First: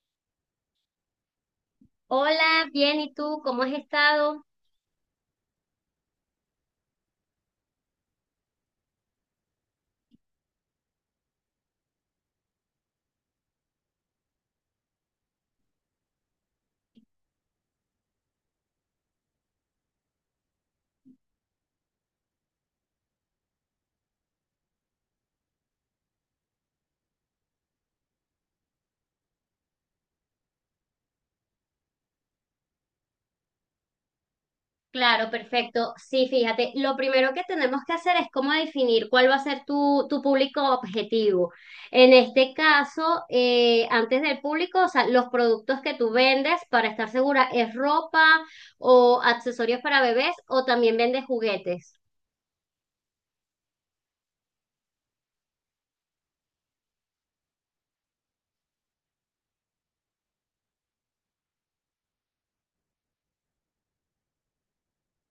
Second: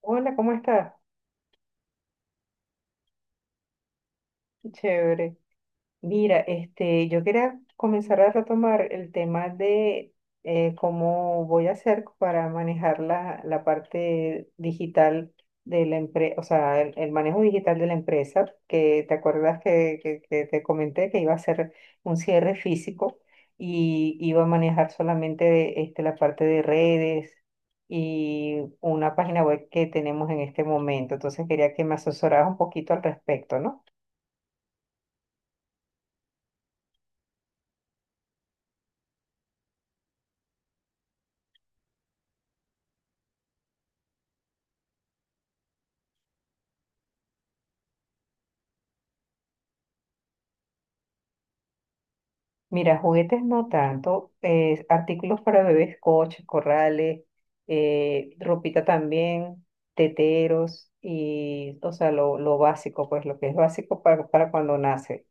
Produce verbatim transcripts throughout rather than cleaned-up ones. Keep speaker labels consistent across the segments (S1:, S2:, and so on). S1: Hola, ¿cómo estás?
S2: Hola, bien, ¿y tú cómo has estado?
S1: Chévere. Mira, este, yo quería comenzar a retomar el tema de eh, cómo voy a hacer para manejar la, la parte digital de la empresa, o sea, el, el manejo digital de la empresa, que te acuerdas que, que- que te comenté que iba a hacer un cierre físico y iba a manejar solamente este, la parte de redes y una página web que tenemos en este momento. Entonces quería que me asesoraras un poquito al respecto, ¿no?
S2: Claro, perfecto. Sí, fíjate, lo primero que tenemos que hacer es cómo definir cuál va a ser tu, tu público objetivo. En este caso, eh, antes del público, o sea, los productos que tú vendes, para estar segura, ¿es ropa o accesorios para bebés o también vendes juguetes?
S1: Mira, juguetes no tanto, eh, artículos para bebés, coches, corrales, eh, ropita también, teteros y, o sea, lo, lo básico, pues lo que es básico para, para cuando nace,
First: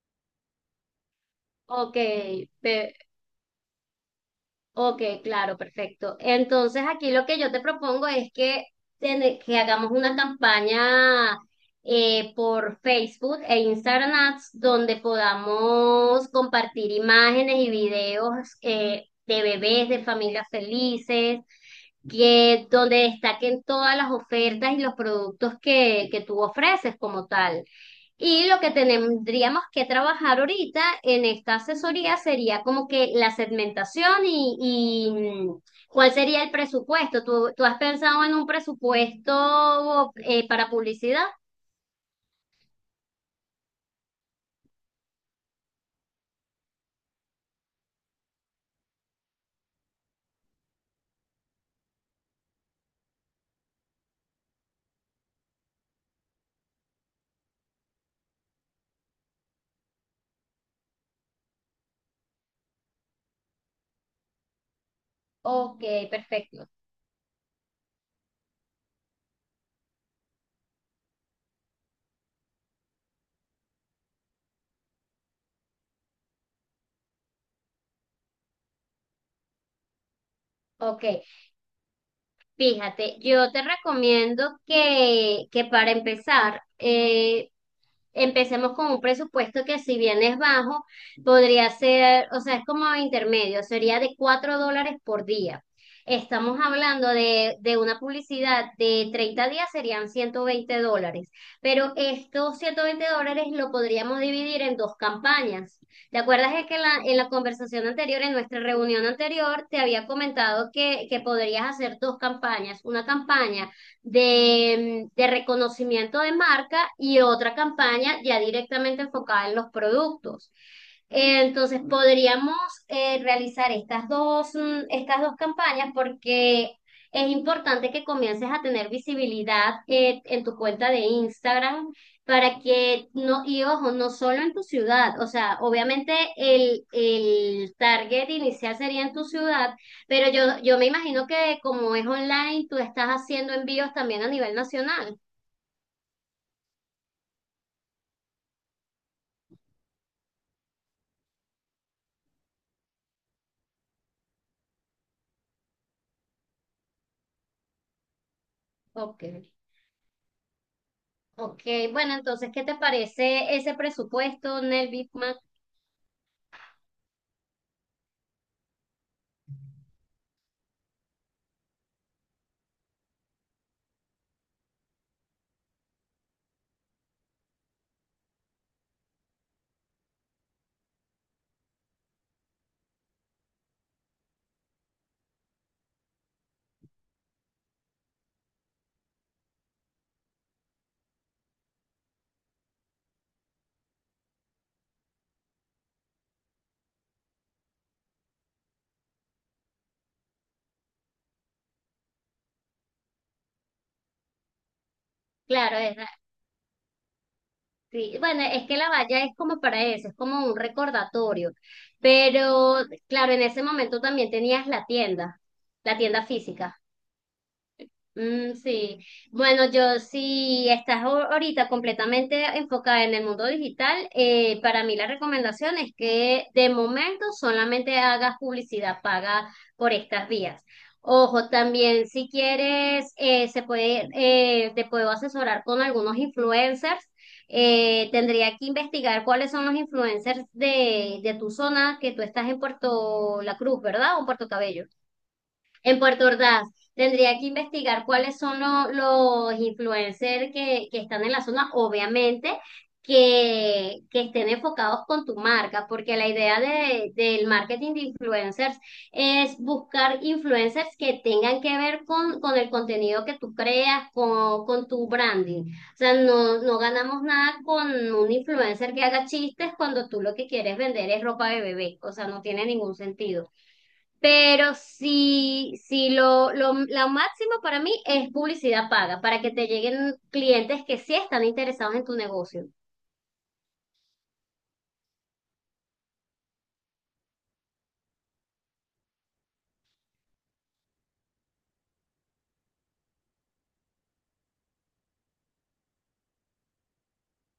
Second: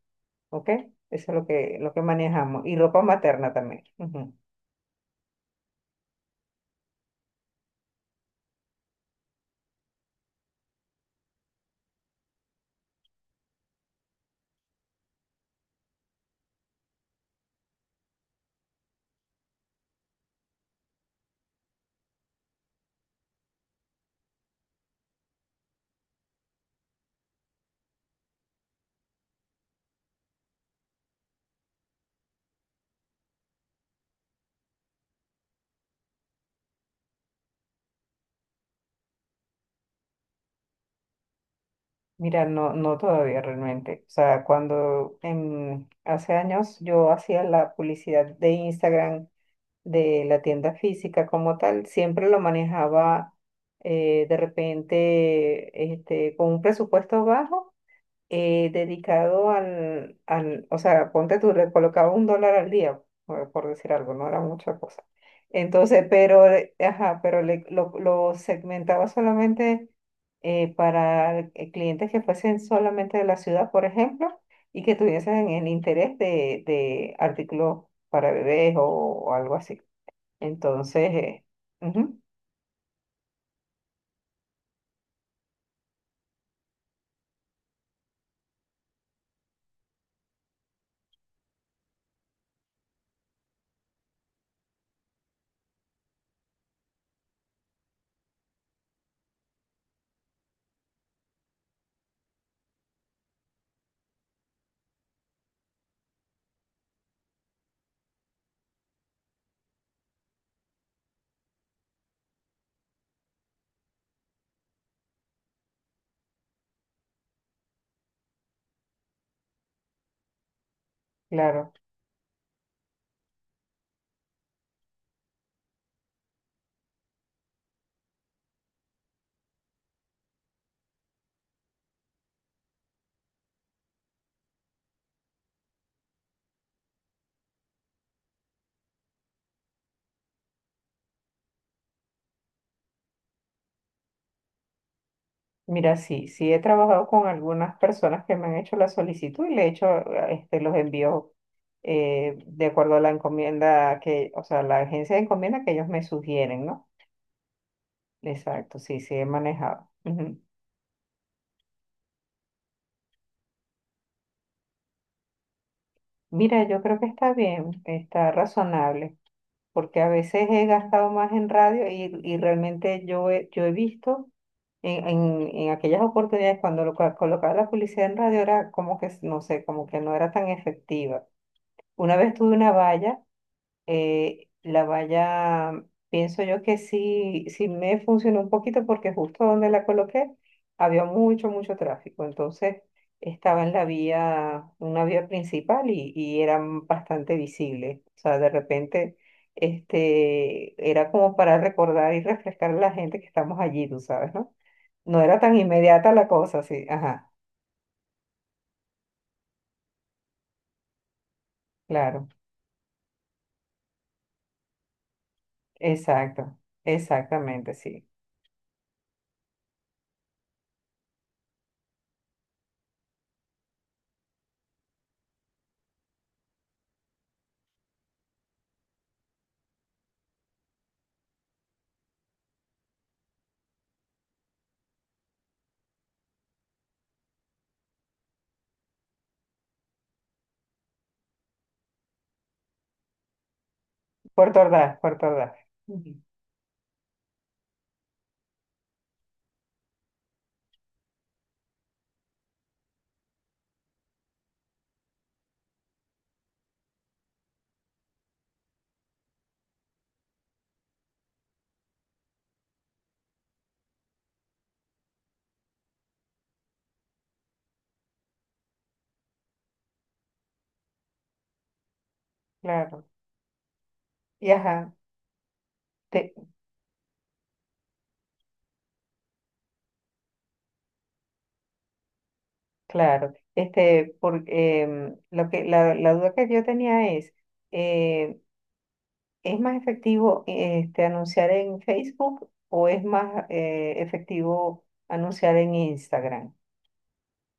S1: ¿ok? Eso es lo que, lo
S2: Ok,
S1: que manejamos. Y
S2: pe-
S1: ropa materna también. Ujú.
S2: ok, claro, perfecto. Entonces aquí lo que yo te propongo es que, ten- que hagamos una campaña eh, por Facebook e Instagram Ads donde podamos compartir imágenes y videos eh, de bebés, de familias felices, que donde destaquen todas las ofertas y los productos que, que tú ofreces como tal. Y lo que tendríamos que trabajar ahorita en esta asesoría sería como que la segmentación y, y, mm, cuál sería el presupuesto. ¿Tú, tú has pensado en un presupuesto eh, para publicidad?
S1: Mira, no, no todavía realmente. O sea, cuando en, hace años yo hacía la publicidad de Instagram de la tienda física como tal, siempre lo manejaba eh, de repente este, con un presupuesto bajo eh, dedicado al, al, o sea, ponte tú, le colocaba un dólar al día, por, por decir algo, no era mucha cosa.
S2: Ok,
S1: Entonces, pero,
S2: perfecto.
S1: eh, ajá, pero le- lo, lo segmentaba solamente eh, para eh, clientes que fuesen solamente de la ciudad, por ejemplo, y que tuviesen el interés de, de artículos para bebés o o algo así.
S2: Ok,
S1: Entonces, eh, ujú,
S2: fíjate, yo te recomiendo que, que para empezar, eh, empecemos con un presupuesto que si bien es bajo, podría ser, o sea, es como intermedio, sería de cuatro dólares por día. Estamos hablando de, de una publicidad de treinta días, serían ciento veinte dólares, pero estos ciento veinte dólares lo podríamos dividir en dos campañas. ¿Te acuerdas de que en la, en la conversación anterior, en nuestra reunión anterior, te había comentado que, que podrías hacer dos campañas? Una campaña de, de reconocimiento de marca y otra campaña ya directamente enfocada en los productos. Eh,
S1: claro.
S2: Entonces podríamos eh, realizar estas dos, mm, estas dos campañas porque es importante que comiences a tener visibilidad eh, en tu cuenta de Instagram para que no, y ojo, no solo en tu ciudad, o sea, obviamente el, el target inicial sería en tu ciudad, pero yo, yo me imagino que como es online, tú estás haciendo envíos también a nivel nacional.
S1: Mira, sí, sí he trabajado con algunas personas que me han hecho la solicitud y le he hecho eh, este, los envíos eh, de acuerdo a la encomienda que, o sea, la agencia de encomienda que ellos me sugieren, ¿no? Exacto, sí, sí
S2: Ok.
S1: he manejado. Ujú.
S2: Ok, bueno, entonces, ¿qué te parece ese presupuesto, Nel Bitman?
S1: Mira, yo creo que está bien, está razonable, porque a veces he gastado más en radio y, y realmente yo he, yo he visto. En, en, en aquellas oportunidades, cuando lo cua- colocaba la publicidad en radio, era como que, no sé, como que no era tan efectiva. Una vez tuve una valla, eh, la valla, pienso yo que sí, sí me funcionó un poquito porque justo donde la coloqué había mucho, mucho tráfico. Entonces estaba en la vía, una vía principal y, y era bastante visible. O sea, de repente, este, era como para recordar y refrescar a la gente que estamos allí, tú sabes, ¿no? No era tan
S2: Claro, es,
S1: inmediata la cosa, sí. Ajá,
S2: sí, bueno, es que la valla es como para eso, es como un recordatorio.
S1: claro.
S2: Pero, claro, en ese momento también tenías la tienda, la tienda
S1: Exacto.
S2: física.
S1: Exactamente, sí.
S2: Mm, sí, bueno, yo sí estás ahor- ahorita completamente enfocada en el mundo digital, eh, para mí la recomendación es que de momento solamente hagas publicidad paga por estas vías. Ojo, también si quieres, eh, se puede, eh, te puedo asesorar con algunos influencers. Eh, tendría que investigar cuáles son los influencers de, de tu zona, que tú estás en Puerto La Cruz, ¿verdad? O en Puerto
S1: Por
S2: Cabello.
S1: tardar, por tardar.
S2: En
S1: Ujú.
S2: Puerto Ordaz, tendría que investigar cuáles son lo- los influencers que, que están en la zona, obviamente, que, que estén enfocados con tu marca, porque la idea de, del marketing de influencers es buscar influencers que tengan que ver con, con el contenido que tú creas, con, con tu branding. O sea, no, no ganamos nada con un influencer que haga chistes cuando tú lo que quieres vender es ropa de bebé, o sea, no tiene ningún
S1: Claro.
S2: sentido.
S1: Y
S2: Pero
S1: ajá,
S2: si, si
S1: te-
S2: lo, lo, lo máximo para mí es publicidad paga, para que te lleguen clientes que sí están interesados en tu negocio.
S1: claro. Este, porque em, lo que, la, la duda que yo tenía es, eh, ¿es más efectivo este, anunciar en Facebook o es más eh, efectivo anunciar en Instagram?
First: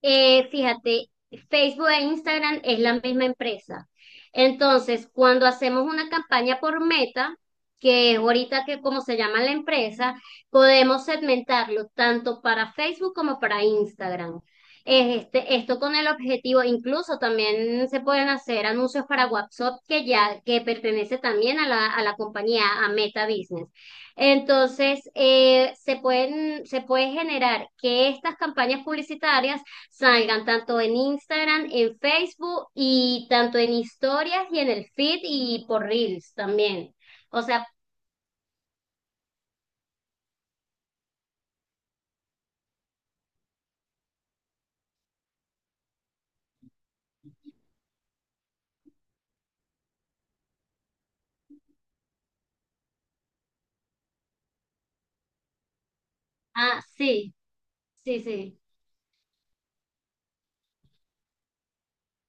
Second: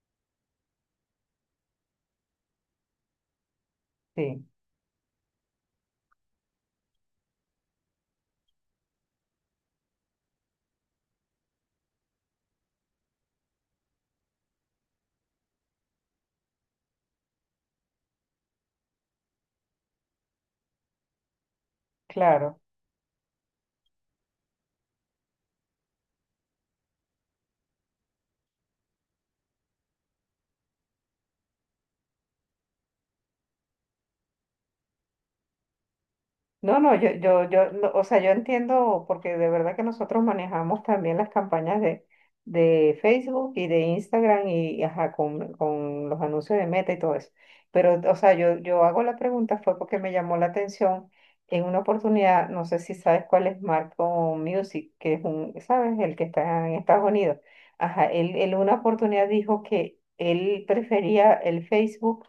S2: Eh, fíjate, Facebook e Instagram es la misma empresa.
S1: Sí,
S2: Entonces, cuando hacemos una campaña por meta, que es ahorita que como se llama la empresa, podemos segmentarlo tanto para Facebook como para Instagram. Eh, Este, esto con el objetivo, incluso también se pueden hacer anuncios para WhatsApp que ya que pertenece también a la, a la
S1: claro.
S2: compañía, a Meta Business. Entonces, eh, se pueden, se puede generar que estas campañas publicitarias salgan tanto en Instagram, en Facebook y tanto en historias y en el feed y por Reels
S1: No, no,
S2: también.
S1: yo,
S2: O
S1: yo,
S2: sea,
S1: yo, no, o sea, yo entiendo porque de verdad que nosotros manejamos también las campañas de, de Facebook y de Instagram y, y ajá, con, con los anuncios de Meta y todo eso. Pero, o sea, yo, yo hago la pregunta fue porque me llamó la atención en una oportunidad, no sé si sabes cuál es Marco Music, que es un, ¿sabes? El que está en
S2: ah,
S1: Estados
S2: sí,
S1: Unidos. Ajá,
S2: sí,
S1: él él en
S2: sí.
S1: una oportunidad dijo que él prefería el Facebook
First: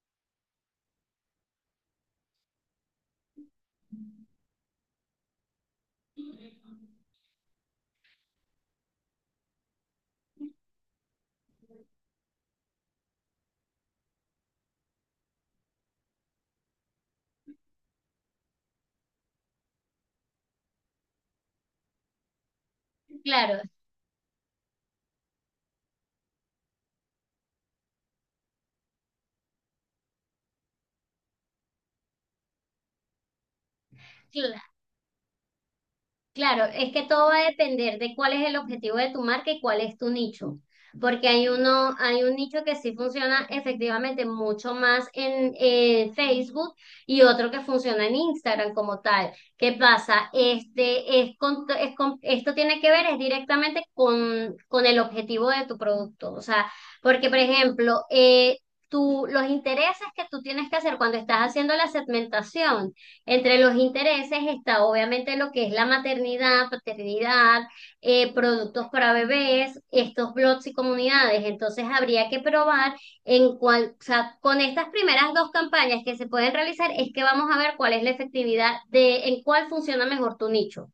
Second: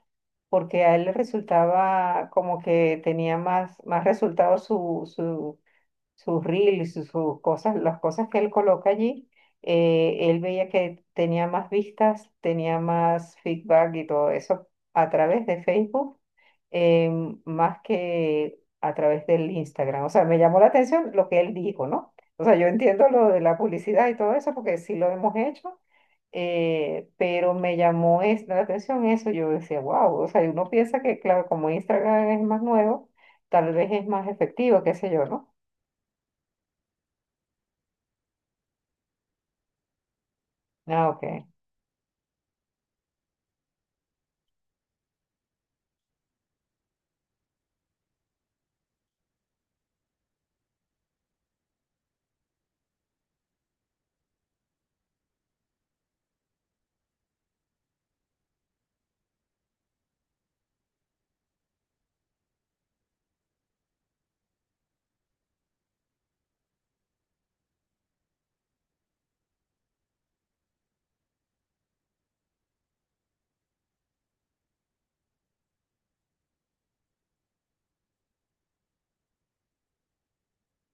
S1: porque a él le resultaba como que tenía más, más resultados su, su, sus reels, sus, sus cosas, las cosas que él coloca allí. eh, él veía que tenía más vistas, tenía más feedback y todo eso a través de Facebook em, más que a través del Instagram. O sea, me llamó la atención lo que él dijo, ¿no? O sea, yo entiendo lo de la
S2: Claro,
S1: publicidad y todo eso porque sí lo hemos hecho, eh, pero me llamó es- la atención eso. Yo decía, wow, o sea, y uno piensa que, claro, como Instagram es más nuevo, tal vez es más
S2: claro.
S1: efectivo, qué sé yo, ¿no?
S2: Claro, es que todo va a depender de cuál es el objetivo de tu marca y cuál es tu nicho,
S1: Ah,
S2: porque
S1: ok,
S2: hay uno, hay un nicho que sí funciona efectivamente mucho más en eh, Facebook y otro que funciona en Instagram como tal. ¿Qué pasa? Este es con- es con- esto tiene que ver es directamente con, con el objetivo de tu producto, o sea, porque por ejemplo, eh, tú- los intereses que tú tienes que hacer cuando estás haciendo la segmentación. Entre los intereses está obviamente lo que es la maternidad, paternidad, eh, productos para bebés, estos blogs y comunidades. Entonces habría que probar en cuál, o sea, con estas primeras dos campañas que se pueden realizar es que vamos a ver cuál es la efectividad de en cuál funciona mejor tu nicho.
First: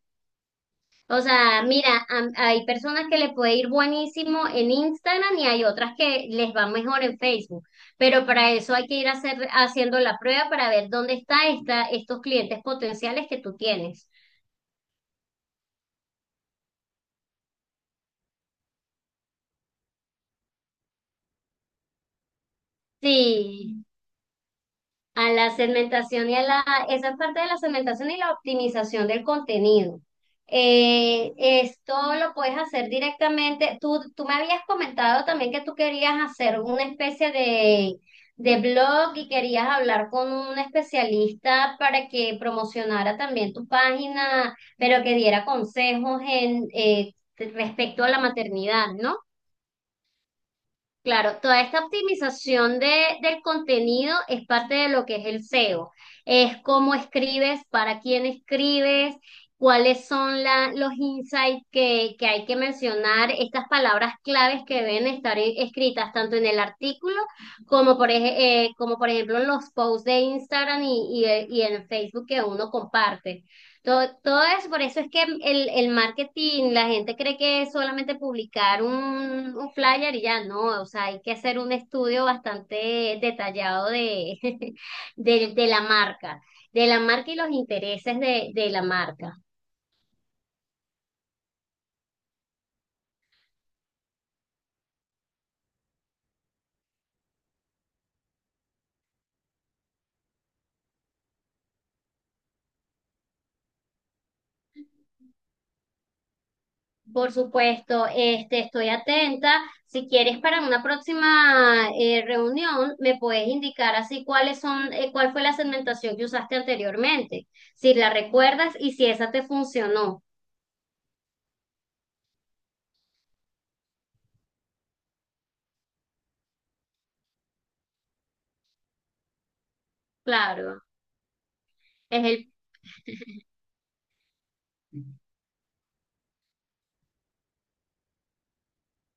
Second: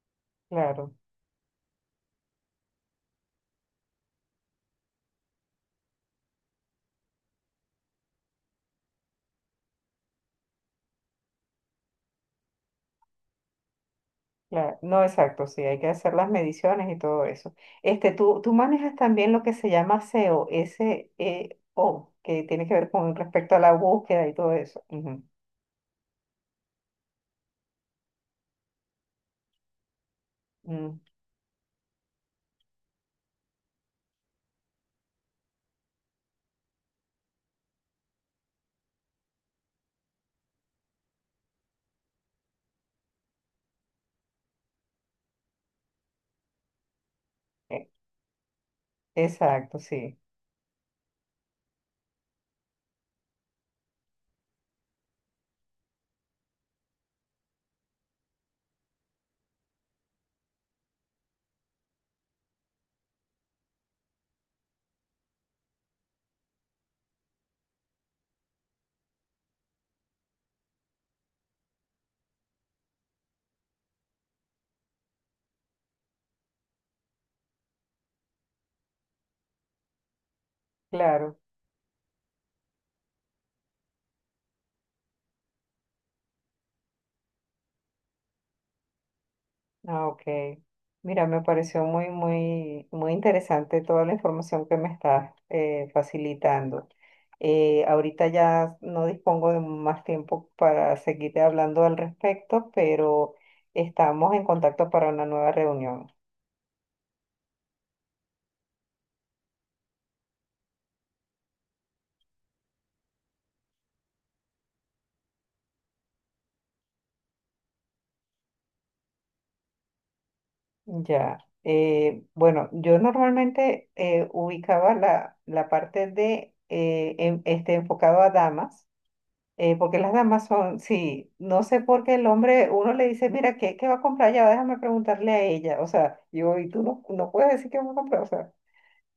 S1: claro.
S2: O sea, mira, am- hay personas que les puede ir buenísimo en Instagram y hay otras que les va mejor en Facebook, pero para eso hay que ir a hacer, haciendo la prueba para ver dónde está, esta, estos clientes potenciales que tú tienes.
S1: Claro, no, exacto, sí, hay que hacer las mediciones y todo eso. Este, tú, tú, manejas también lo que se llama SEO, S E O, que tiene que ver con respecto a la
S2: Sí.
S1: búsqueda y todo eso. Ujú,
S2: A la segmentación y a la, esa es parte de la segmentación y la optimización del contenido.
S1: mm,
S2: Eh, esto lo puedes hacer directamente. Tú, tú me habías comentado también que tú querías hacer una especie de, de blog y querías hablar con un especialista para que promocionara también tu página, pero que diera consejos en, eh,
S1: e-
S2: respecto a la maternidad, ¿no?
S1: exacto, sí,
S2: Claro, toda esta optimización de, del contenido es parte de lo que es el S E O. Es cómo escribes, para quién escribes, cuáles son la- los insights que, que hay que mencionar, estas palabras claves que deben estar e- escritas tanto en el artículo como por, ej- eh, como por ejemplo en los posts de Instagram y, y eh, y en Facebook que uno comparte. Todo, todo eso, por eso es que el, el marketing, la gente cree que es solamente publicar un, un flyer y ya no, o sea, hay que
S1: claro.
S2: hacer un estudio bastante detallado de, de, de la marca, de la marca y los intereses de, de la marca.
S1: Ah, ok. Mira, me pareció muy, muy, muy interesante toda la información que me estás eh, facilitando. Eh, ahorita ya no dispongo de más tiempo para seguirte hablando al respecto, pero estamos en contacto para una nueva reunión.
S2: Por supuesto, este, estoy atenta. Si quieres para una próxima eh, reunión, me puedes indicar así cuáles son, eh, cuál fue la segmentación que usaste anteriormente, si la recuerdas y si esa te funcionó.
S1: Ya. Eh, bueno, yo normalmente eh, ubicaba la, la parte de eh, en- este, enfocado a damas. Eh, porque las damas son,
S2: Claro.
S1: sí, no sé por qué
S2: Es
S1: el
S2: el,
S1: hombre, uno le dice, mira, ¿qué, qué va a comprar ya? Déjame preguntarle a ella. O sea, yo, y tú no, no puedes decir qué va a comprar. O sea,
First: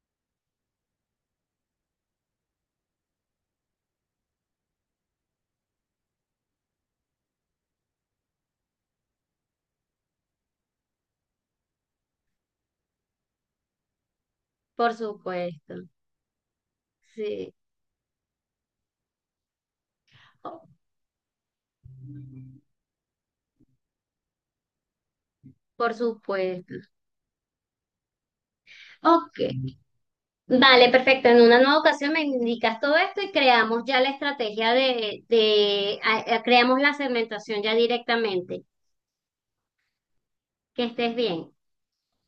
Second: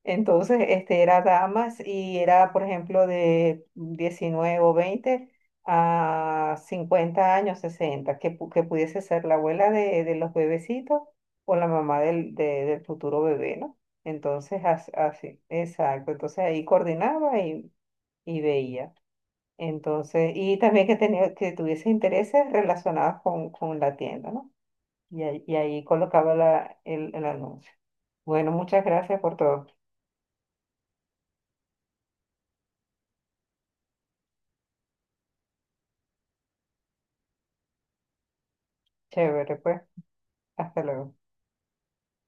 S1: entonces, este, era damas y era, por ejemplo, de diecinueve o veinte a cincuenta años, sesenta que, pu- que pudiese ser la abuela de, de los bebecitos o la mamá del, de- del futuro bebé, ¿no? Entonces, as-
S2: por
S1: así,
S2: supuesto,
S1: exacto. Entonces ahí coordinaba
S2: sí,
S1: y, y veía. Entonces, y
S2: o-
S1: también que, tenía, que tuviese intereses relacionados con, con la tienda, ¿no? Y ahí, y ahí
S2: por
S1: colocaba
S2: supuesto.
S1: la, el, el anuncio. Bueno, muchas gracias por
S2: Ok,
S1: todo.
S2: vale, perfecto. En una nueva ocasión me indicas todo esto y creamos ya la estrategia de, de, a- a- creamos la segmentación ya directamente.
S1: Chévere, pues.
S2: Que
S1: Hasta luego.
S2: estés bien.